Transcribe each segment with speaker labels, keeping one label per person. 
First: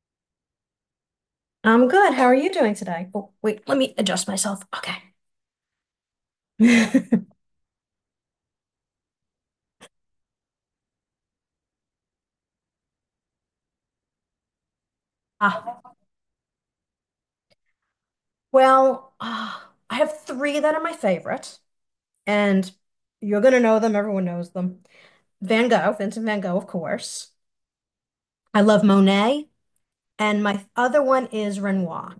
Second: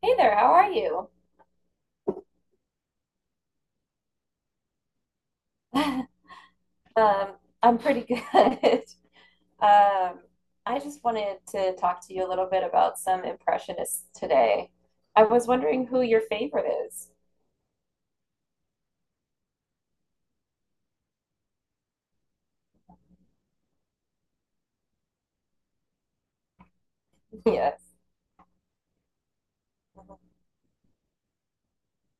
Speaker 1: Hey there, how are you?
Speaker 2: I'm good. How are you doing today? Oh, wait, let me adjust myself. Okay.
Speaker 1: Um, I'm pretty good. Um, I just wanted to talk to you a little bit about some impressionists today. I was wondering
Speaker 2: Ah,
Speaker 1: who your favorite is.
Speaker 2: well, I have three that are my favorite, and you're gonna know them. Everyone knows them. Van Gogh, Vincent Van Gogh, of course.
Speaker 1: Yes.
Speaker 2: I love Monet,
Speaker 1: Mhm.
Speaker 2: and my other one is Renoir.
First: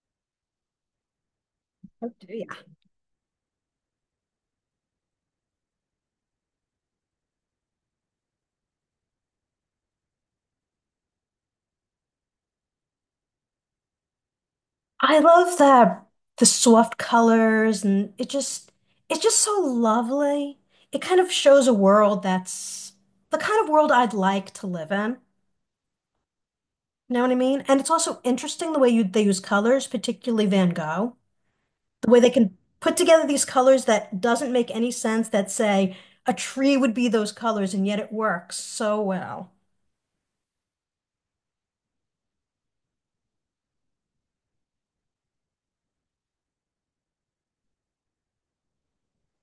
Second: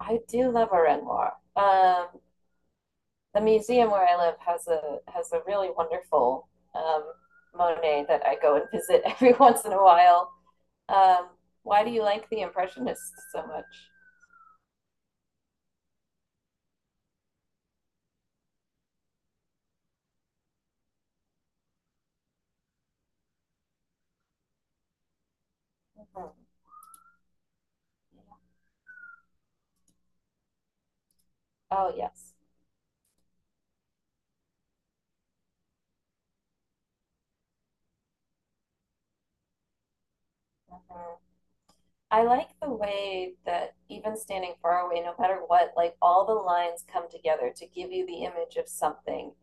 Speaker 1: I do love a Renoir.
Speaker 2: Oh, do ya?
Speaker 1: The museum where I live has a really wonderful um, Monet that I go and visit every once in a while. Um, why do you like the Impressionists so much?
Speaker 2: I love the soft colors, and it just it's just so lovely. It kind of shows a world that's the kind of world I'd like to live in.
Speaker 1: Mhm.
Speaker 2: Know what I mean? And it's also interesting the way you they use colors, particularly Van Gogh,
Speaker 1: Oh,
Speaker 2: the way they
Speaker 1: yes.
Speaker 2: can put together these colors that doesn't make any sense that say a tree would be those colors, and yet it works so well.
Speaker 1: Mm-hmm. I like the way that even standing far away, no matter what, like all the lines come together to give you the image of something,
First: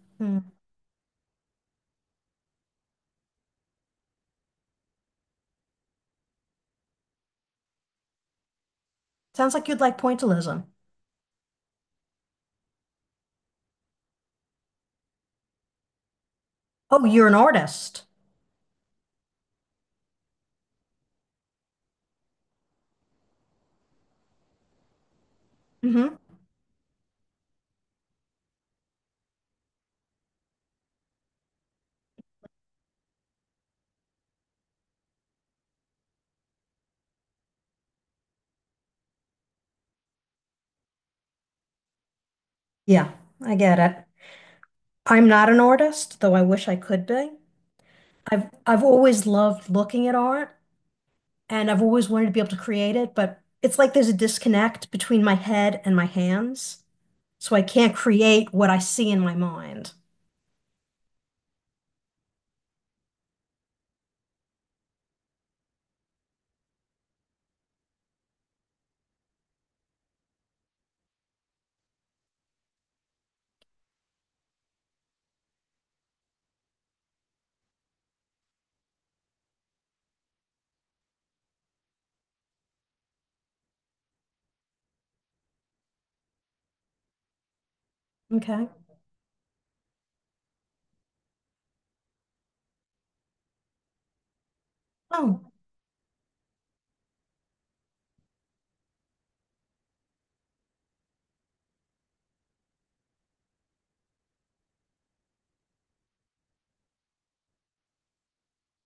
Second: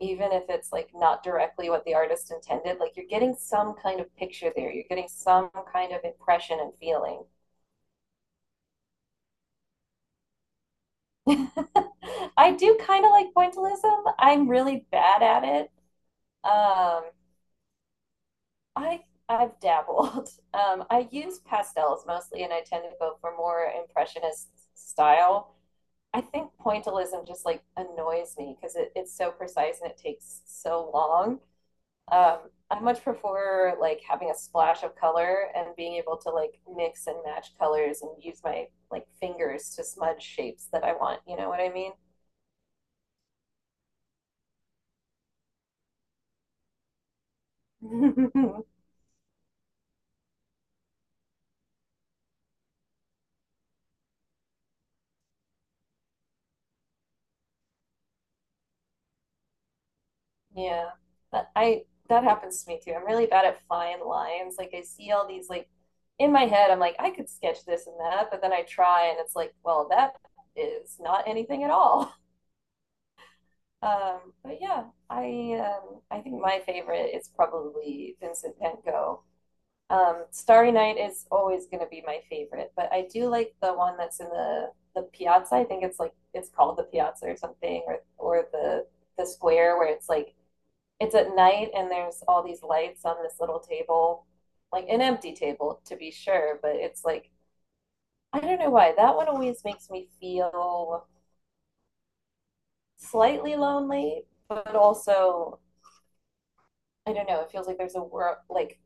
Speaker 1: even
Speaker 2: Hmm.
Speaker 1: if it's like not directly what the artist intended. Like you're getting some kind of picture there, you're getting some kind of impression and feeling.
Speaker 2: Sounds like you'd like pointillism.
Speaker 1: I do kind of like pointillism. I'm really bad at it.
Speaker 2: Oh,
Speaker 1: Um,
Speaker 2: you're an artist.
Speaker 1: I I've dabbled. I use pastels mostly, and I tend to go for more impressionist style.
Speaker 2: Hmm.
Speaker 1: I think pointillism just like annoys me because it's so precise and it takes so long. Um, I much prefer like having a splash of color and being able to like mix and match colors and use my like fingers to smudge shapes that I want. You know what I mean?
Speaker 2: Yeah, I get it. I'm not an artist, though I wish I could be. I've I've always loved looking at art and I've always wanted to be able to create it, but it's like there's a disconnect between my head and my hands. So I can't create what I see in my mind.
Speaker 1: Yeah, that, I that happens to me too. I'm really bad at fine lines. Like I see all these like in my head, I'm like I could sketch this and that, but then I try and it's like, well, that is not anything at all. But yeah, I think my favorite is probably Vincent Van Gogh. Starry Night is always going to be my favorite, but I do like the one that's in the piazza. I think it's like it's called the piazza or something, or
Speaker 2: Okay.
Speaker 1: the square where it's like it's at night and there's all these lights on this little table, like an empty
Speaker 2: Oh,
Speaker 1: table to be sure, but it's like I don't know why that one always makes me feel slightly lonely, but also I don't know. It feels like there's a world, like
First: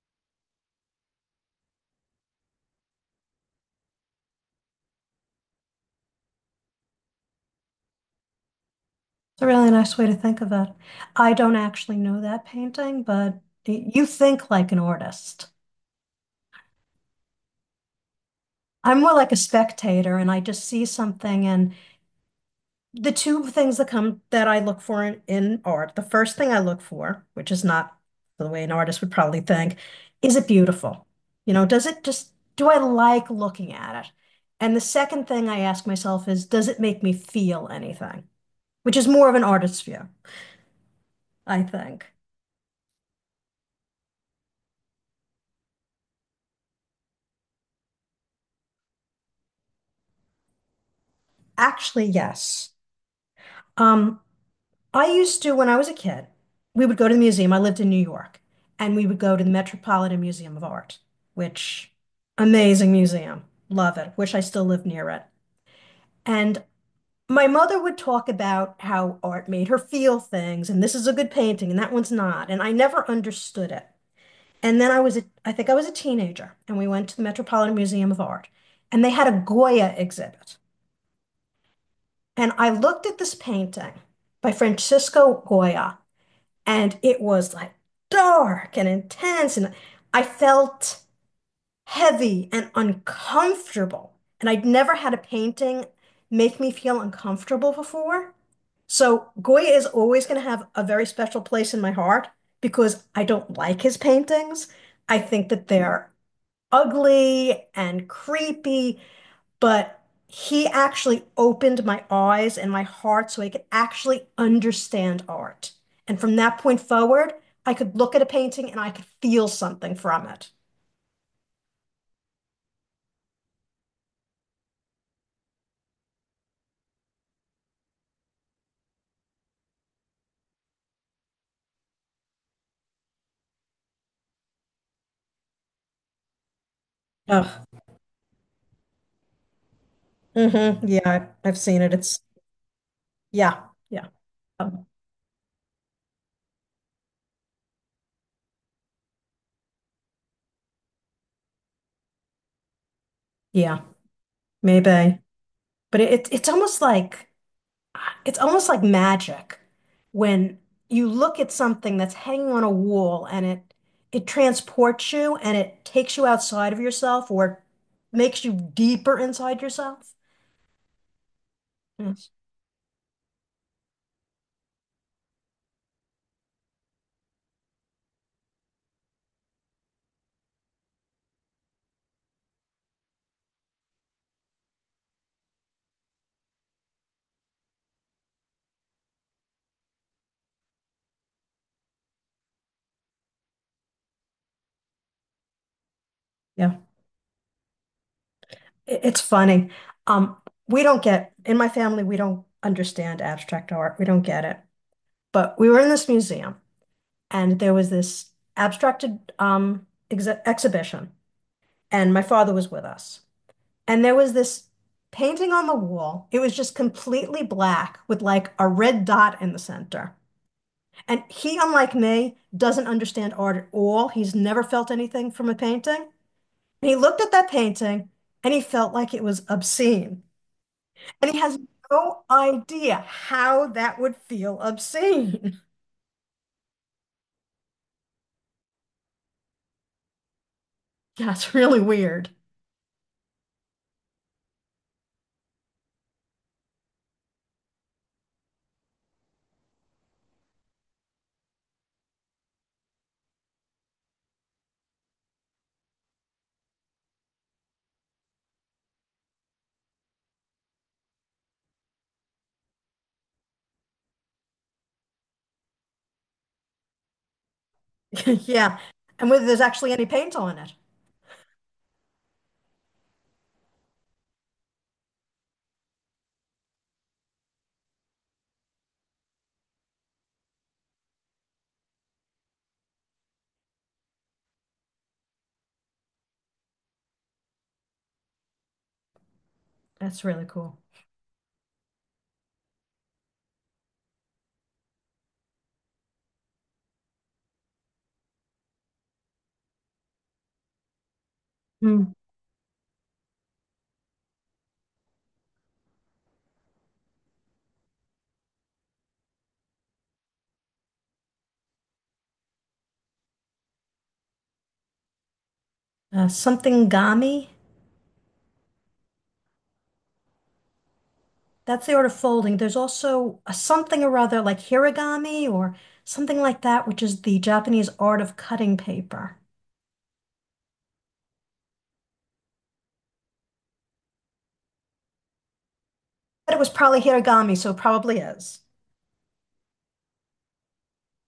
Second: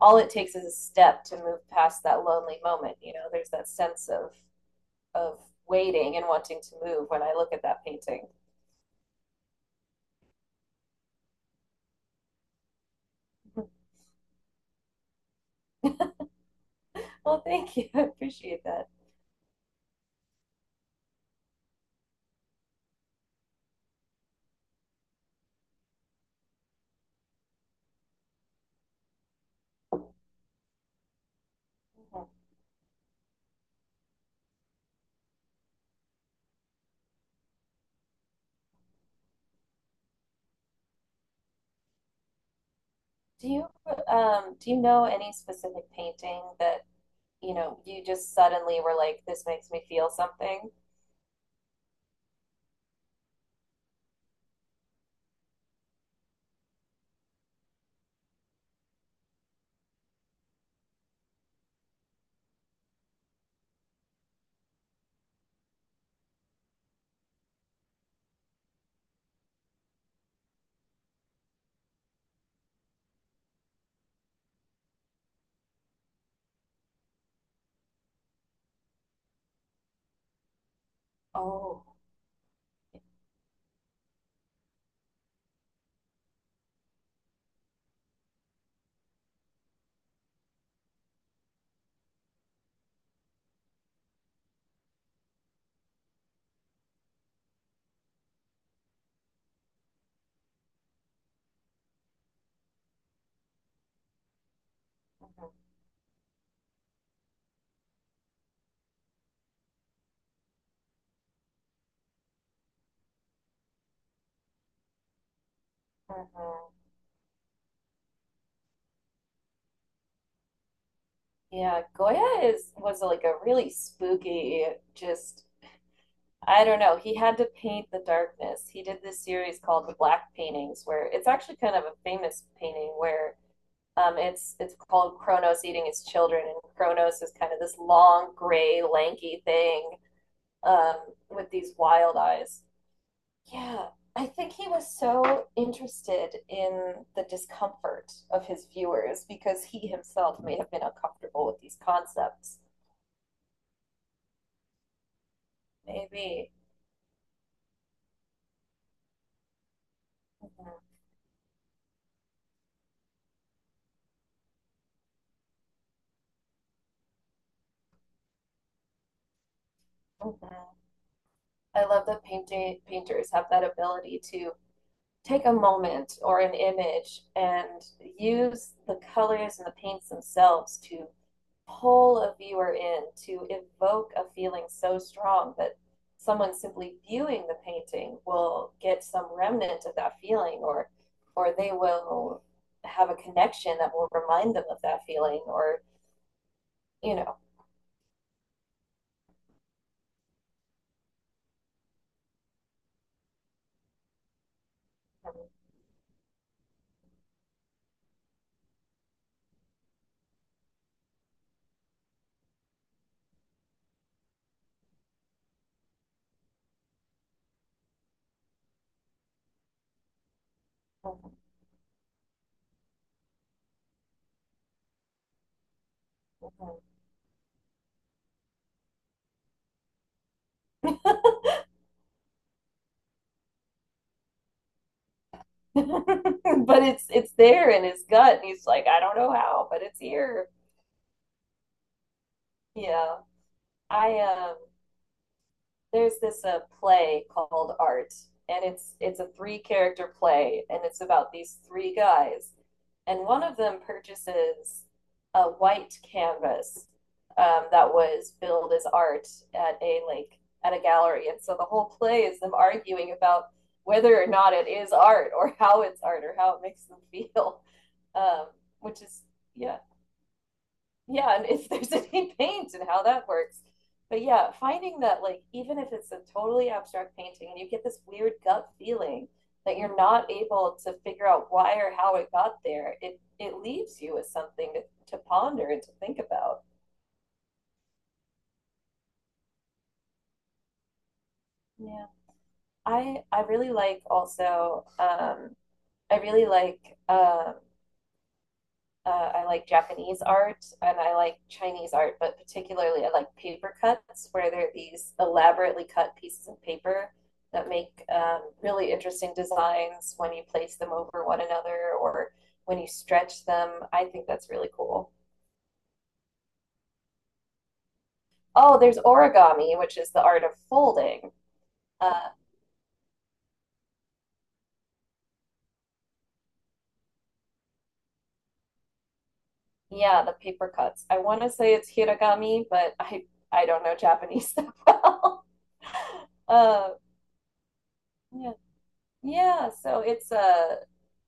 Speaker 1: all it takes is a step to move past that lonely moment. You know, there's that sense of waiting and wanting to move when I look at that painting.
Speaker 2: it's a really nice way to think of it. I don't actually know that painting, but you think like an artist.
Speaker 1: Well, thank you. I appreciate that.
Speaker 2: I'm more like a spectator and I just see something, and the two things that come that I look for in art, the first thing I look for, which is not the way an artist would probably think, is it beautiful? You know, does it
Speaker 1: Mhm.
Speaker 2: just, do I like looking at it? And the second thing I ask myself is, does it make me feel anything? Which is more of an artist's view, I think.
Speaker 1: Do you do you know any specific painting that, you know, you just suddenly were like, this makes me feel something?
Speaker 2: Actually, yes. Um, I used to, when I was a kid, we would go to the museum. I lived in New York, and we would go to the Metropolitan Museum of Art, which amazing museum. Love it. Wish I still lived near it. And my mother would talk about how art made her feel things, and this is a good painting, and that one's not. And I never understood it. And then I was, I think I was a teenager, and we went to the Metropolitan Museum of Art, and they had a Goya exhibit.
Speaker 1: Oh.
Speaker 2: And I looked at this painting by Francisco Goya, and it was like dark and intense. And I felt heavy and uncomfortable. And I'd never had a painting make me feel uncomfortable before. So Goya is always going to have a very special place in my heart because I don't like his paintings. I think
Speaker 1: Mhm,
Speaker 2: that they're ugly and creepy, but he actually opened my eyes and my heart so I could actually understand art. And from that
Speaker 1: mhm.
Speaker 2: point forward, I could look at a painting and I could feel something from it.
Speaker 1: Yeah, Goya is was like a really spooky, just I don't know. He had to paint the darkness. He did this series called the Black Paintings, where it's actually kind of a famous painting where it's called Kronos eating his children, and Kronos is kind of this
Speaker 2: Oh,
Speaker 1: long, gray, lanky thing
Speaker 2: hmm.
Speaker 1: um,
Speaker 2: Yeah,
Speaker 1: with
Speaker 2: I've
Speaker 1: these
Speaker 2: seen it.
Speaker 1: wild
Speaker 2: It's
Speaker 1: eyes.
Speaker 2: yeah,
Speaker 1: Yeah,
Speaker 2: yeah,
Speaker 1: I think he
Speaker 2: um,
Speaker 1: was so interested in the discomfort of his viewers because he himself may have been uncomfortable with these concepts.
Speaker 2: yeah, maybe. But it's
Speaker 1: Maybe.
Speaker 2: almost like it's almost like magic when
Speaker 1: Mhm.
Speaker 2: you look at something that's hanging on a wall and it transports you and it takes you outside of yourself or makes you deeper inside yourself.
Speaker 1: Mhm. I love that
Speaker 2: Yes.
Speaker 1: painting painters have that ability to take a moment or an image and use the colors and the paints themselves to pull a viewer in, to evoke a feeling so strong that someone simply viewing the painting will get some remnant of that feeling or they will have a connection that will remind them of that feeling or
Speaker 2: Yeah.
Speaker 1: you know.
Speaker 2: It's funny. Um, we don't get, in my family, we don't understand abstract art. We don't get it.
Speaker 1: Mm-hmm.
Speaker 2: But we were in this museum and there was this abstracted ex exhibition and my father was with us. And there was this painting on the wall. It was just completely black with like a red dot in the center. And
Speaker 1: Mm-hmm.
Speaker 2: he, unlike me, doesn't understand art at all. He's never felt anything from a painting.
Speaker 1: Mm-hmm.
Speaker 2: And he looked at that painting and he felt like it was obscene. And he has no idea how that would feel obscene.
Speaker 1: But it's there in his gut and he's like, I don't know how, but it's here.
Speaker 2: Yeah, it's really weird.
Speaker 1: Yeah. I There's this play called Art, and it's a three character play, and it's about these three guys, and one of them purchases a white canvas that was billed as art at a like at a gallery, and so the whole play is them arguing about whether or not it is art or how it's art or how it makes them feel, um,
Speaker 2: Yeah.
Speaker 1: which is
Speaker 2: And whether there's
Speaker 1: yeah,
Speaker 2: actually any paint on it.
Speaker 1: yeah, and if there's any paint and how that works. But yeah, finding that like even if it's a totally abstract painting and you get this weird gut feeling that you're not able to figure out why or how it got there, it leaves you with something to ponder and to think about.
Speaker 2: That's really cool.
Speaker 1: Yeah. I really like also I really like um I like Japanese art and I like Chinese
Speaker 2: Hmm.
Speaker 1: art, but particularly I like paper cuts, where there are these elaborately cut pieces of paper that make really interesting designs when you place them over one another or when you stretch them. I think that's really cool.
Speaker 2: Something gami.
Speaker 1: Oh, there's origami, which is the art of folding.
Speaker 2: That's the art of
Speaker 1: Uh,
Speaker 2: folding. There's also a something or other like hiragami or something like that, which is the Japanese art of cutting paper.
Speaker 1: yeah, the paper cuts. I want to say it's hiragami, but I don't know Japanese that well.
Speaker 2: But it was
Speaker 1: uh,
Speaker 2: probably hiragami, so it probably
Speaker 1: yeah,
Speaker 2: is.
Speaker 1: yeah. So it's a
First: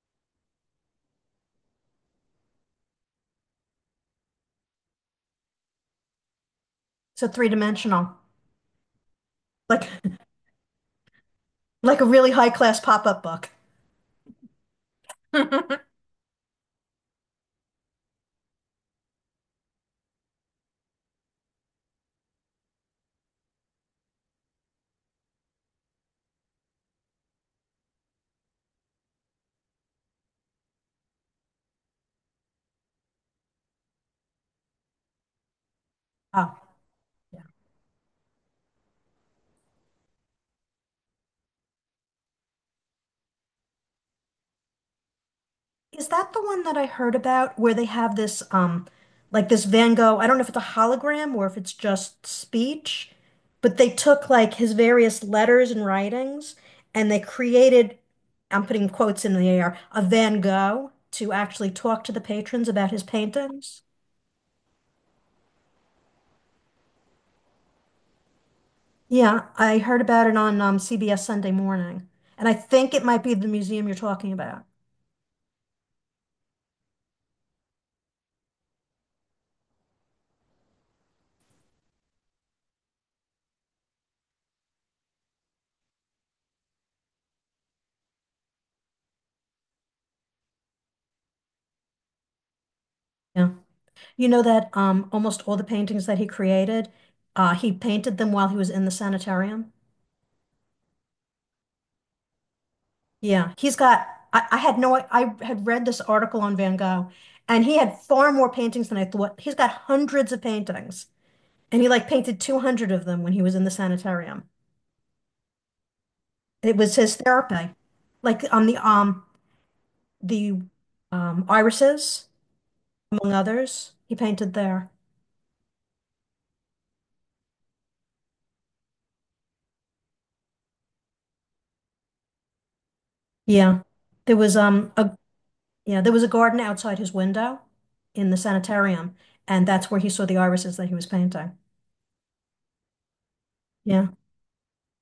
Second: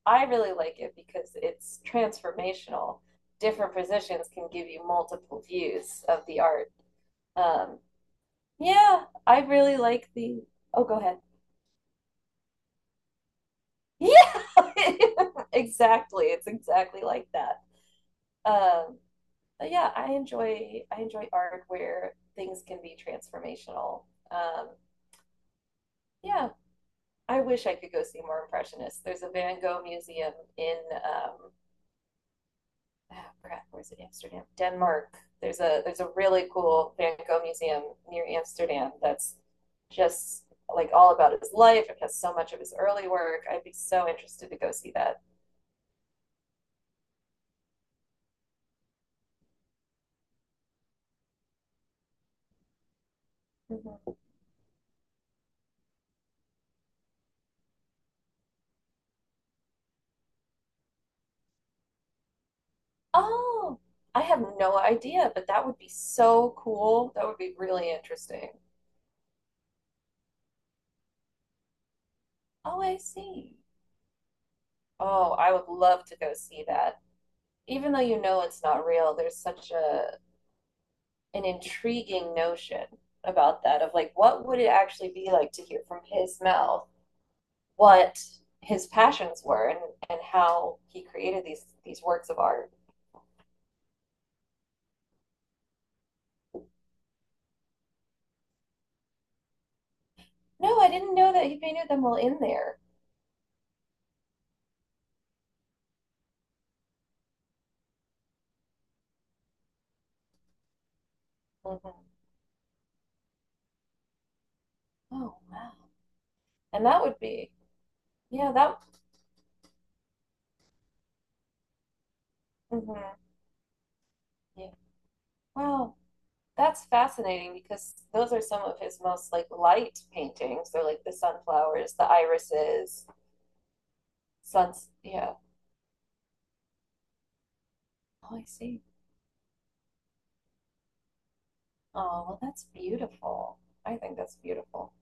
Speaker 1: I really like it because it's transformational. Different positions can give you multiple views of the art.
Speaker 2: So
Speaker 1: Um,
Speaker 2: three-dimensional,
Speaker 1: yeah, I really
Speaker 2: like
Speaker 1: like the. Oh, go ahead.
Speaker 2: like a really high-class pop-up book.
Speaker 1: Yeah, exactly. It's exactly like that. Um, but yeah, I enjoy art where things can be transformational. Um, yeah, I wish I could go see more impressionists. There's a Van Gogh museum in um, oh crap, where's it? Amsterdam, Denmark. There's a really
Speaker 2: Oh,
Speaker 1: cool Van Gogh
Speaker 2: yeah.
Speaker 1: museum near Amsterdam that's just like all about his life. It has so much of his early work. I'd be so interested to go see that.
Speaker 2: Is that the one that I heard about where they have this like this Van Gogh, I don't know if it's a hologram or if it's just speech, but they
Speaker 1: Mhm.
Speaker 2: took like his various letters and writings and they created, I'm putting quotes in the air, a Van Gogh to actually talk to the patrons about his
Speaker 1: Oh,
Speaker 2: paintings.
Speaker 1: I have no idea, but that would be so cool. That would be really interesting.
Speaker 2: Yeah, I heard about it on CBS Sunday Morning, and I
Speaker 1: Oh,
Speaker 2: think
Speaker 1: I
Speaker 2: it might be the
Speaker 1: see.
Speaker 2: museum you're talking about.
Speaker 1: Oh, I would love to go see that. Even though you know it's not real, there's such a an intriguing notion about that of like what would it actually be like to hear from his mouth what his passions were and how he created these works of art.
Speaker 2: Yeah. You know that almost all the paintings that he created, he painted them while he was in the sanitarium.
Speaker 1: No, I didn't know that he painted them all in there.
Speaker 2: Yeah, he's got. I had no. I had read this article on Van Gogh, and he had far more paintings than I thought. He's got hundreds of paintings, and he
Speaker 1: Mhm.
Speaker 2: like painted 200 of them when he was in the sanitarium.
Speaker 1: Oh wow.
Speaker 2: It
Speaker 1: And
Speaker 2: was
Speaker 1: that
Speaker 2: his
Speaker 1: would be
Speaker 2: therapy, like
Speaker 1: yeah,
Speaker 2: on the
Speaker 1: that
Speaker 2: the irises,
Speaker 1: mhm.
Speaker 2: among others. He painted
Speaker 1: Yeah.
Speaker 2: there.
Speaker 1: Wow. That's fascinating because those are some of his most like light paintings. They're like the sunflowers, the irises,
Speaker 2: Yeah, there was
Speaker 1: suns.
Speaker 2: a
Speaker 1: Yeah.
Speaker 2: Yeah, there was a garden outside his window in
Speaker 1: Oh,
Speaker 2: the
Speaker 1: I see.
Speaker 2: sanitarium, and that's where he saw the irises that he was painting.
Speaker 1: Oh, well, that's beautiful. I
Speaker 2: Yeah.
Speaker 1: think that's beautiful.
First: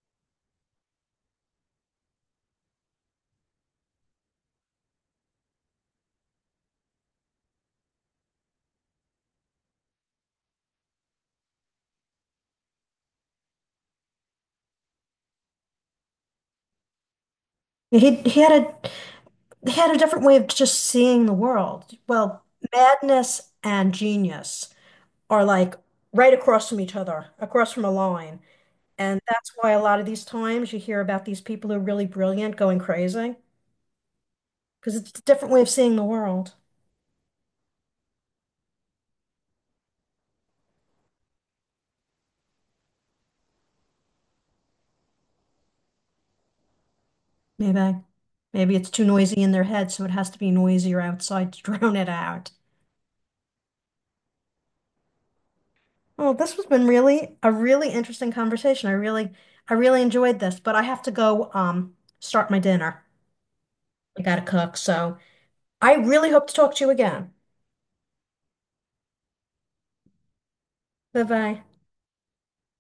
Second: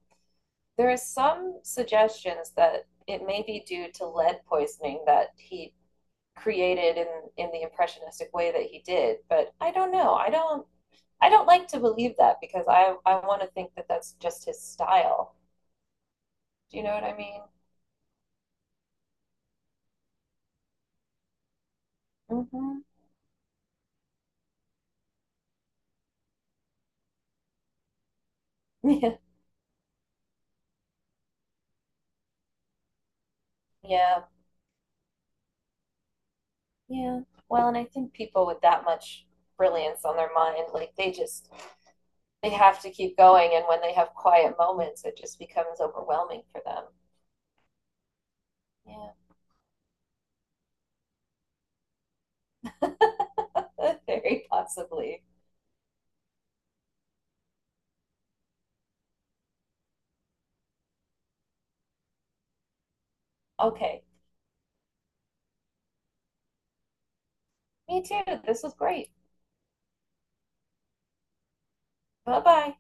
Speaker 1: There are some suggestions that it may be due to lead poisoning that he created in the impressionistic way that he did, but I don't know. I don't like to believe that because I want to think that that's just his style. Do you know what I mean?
Speaker 2: Yeah, he had a different way of just seeing the world. Well,
Speaker 1: Mm-hmm.
Speaker 2: madness and genius are like right across from each other, across from a line.
Speaker 1: Yeah.
Speaker 2: And that's why a lot of these times you hear about these people who are really brilliant going crazy,
Speaker 1: Yeah.
Speaker 2: because it's a different way of seeing the world.
Speaker 1: Yeah. Well, and I think people with that much brilliance on their mind, like they just they have to keep going and when they have quiet moments it just becomes overwhelming for them.
Speaker 2: Maybe. Maybe it's too
Speaker 1: Yeah.
Speaker 2: noisy in their head, so it has to be noisier outside to drown it out.
Speaker 1: Very possibly.
Speaker 2: Well, this has been really a really interesting conversation. I really enjoyed this, but I have to go start my dinner.
Speaker 1: Okay.
Speaker 2: I gotta cook, so I really hope to talk to you again.
Speaker 1: Me too. This was great.
Speaker 2: Bye bye.
Speaker 1: Bye-bye.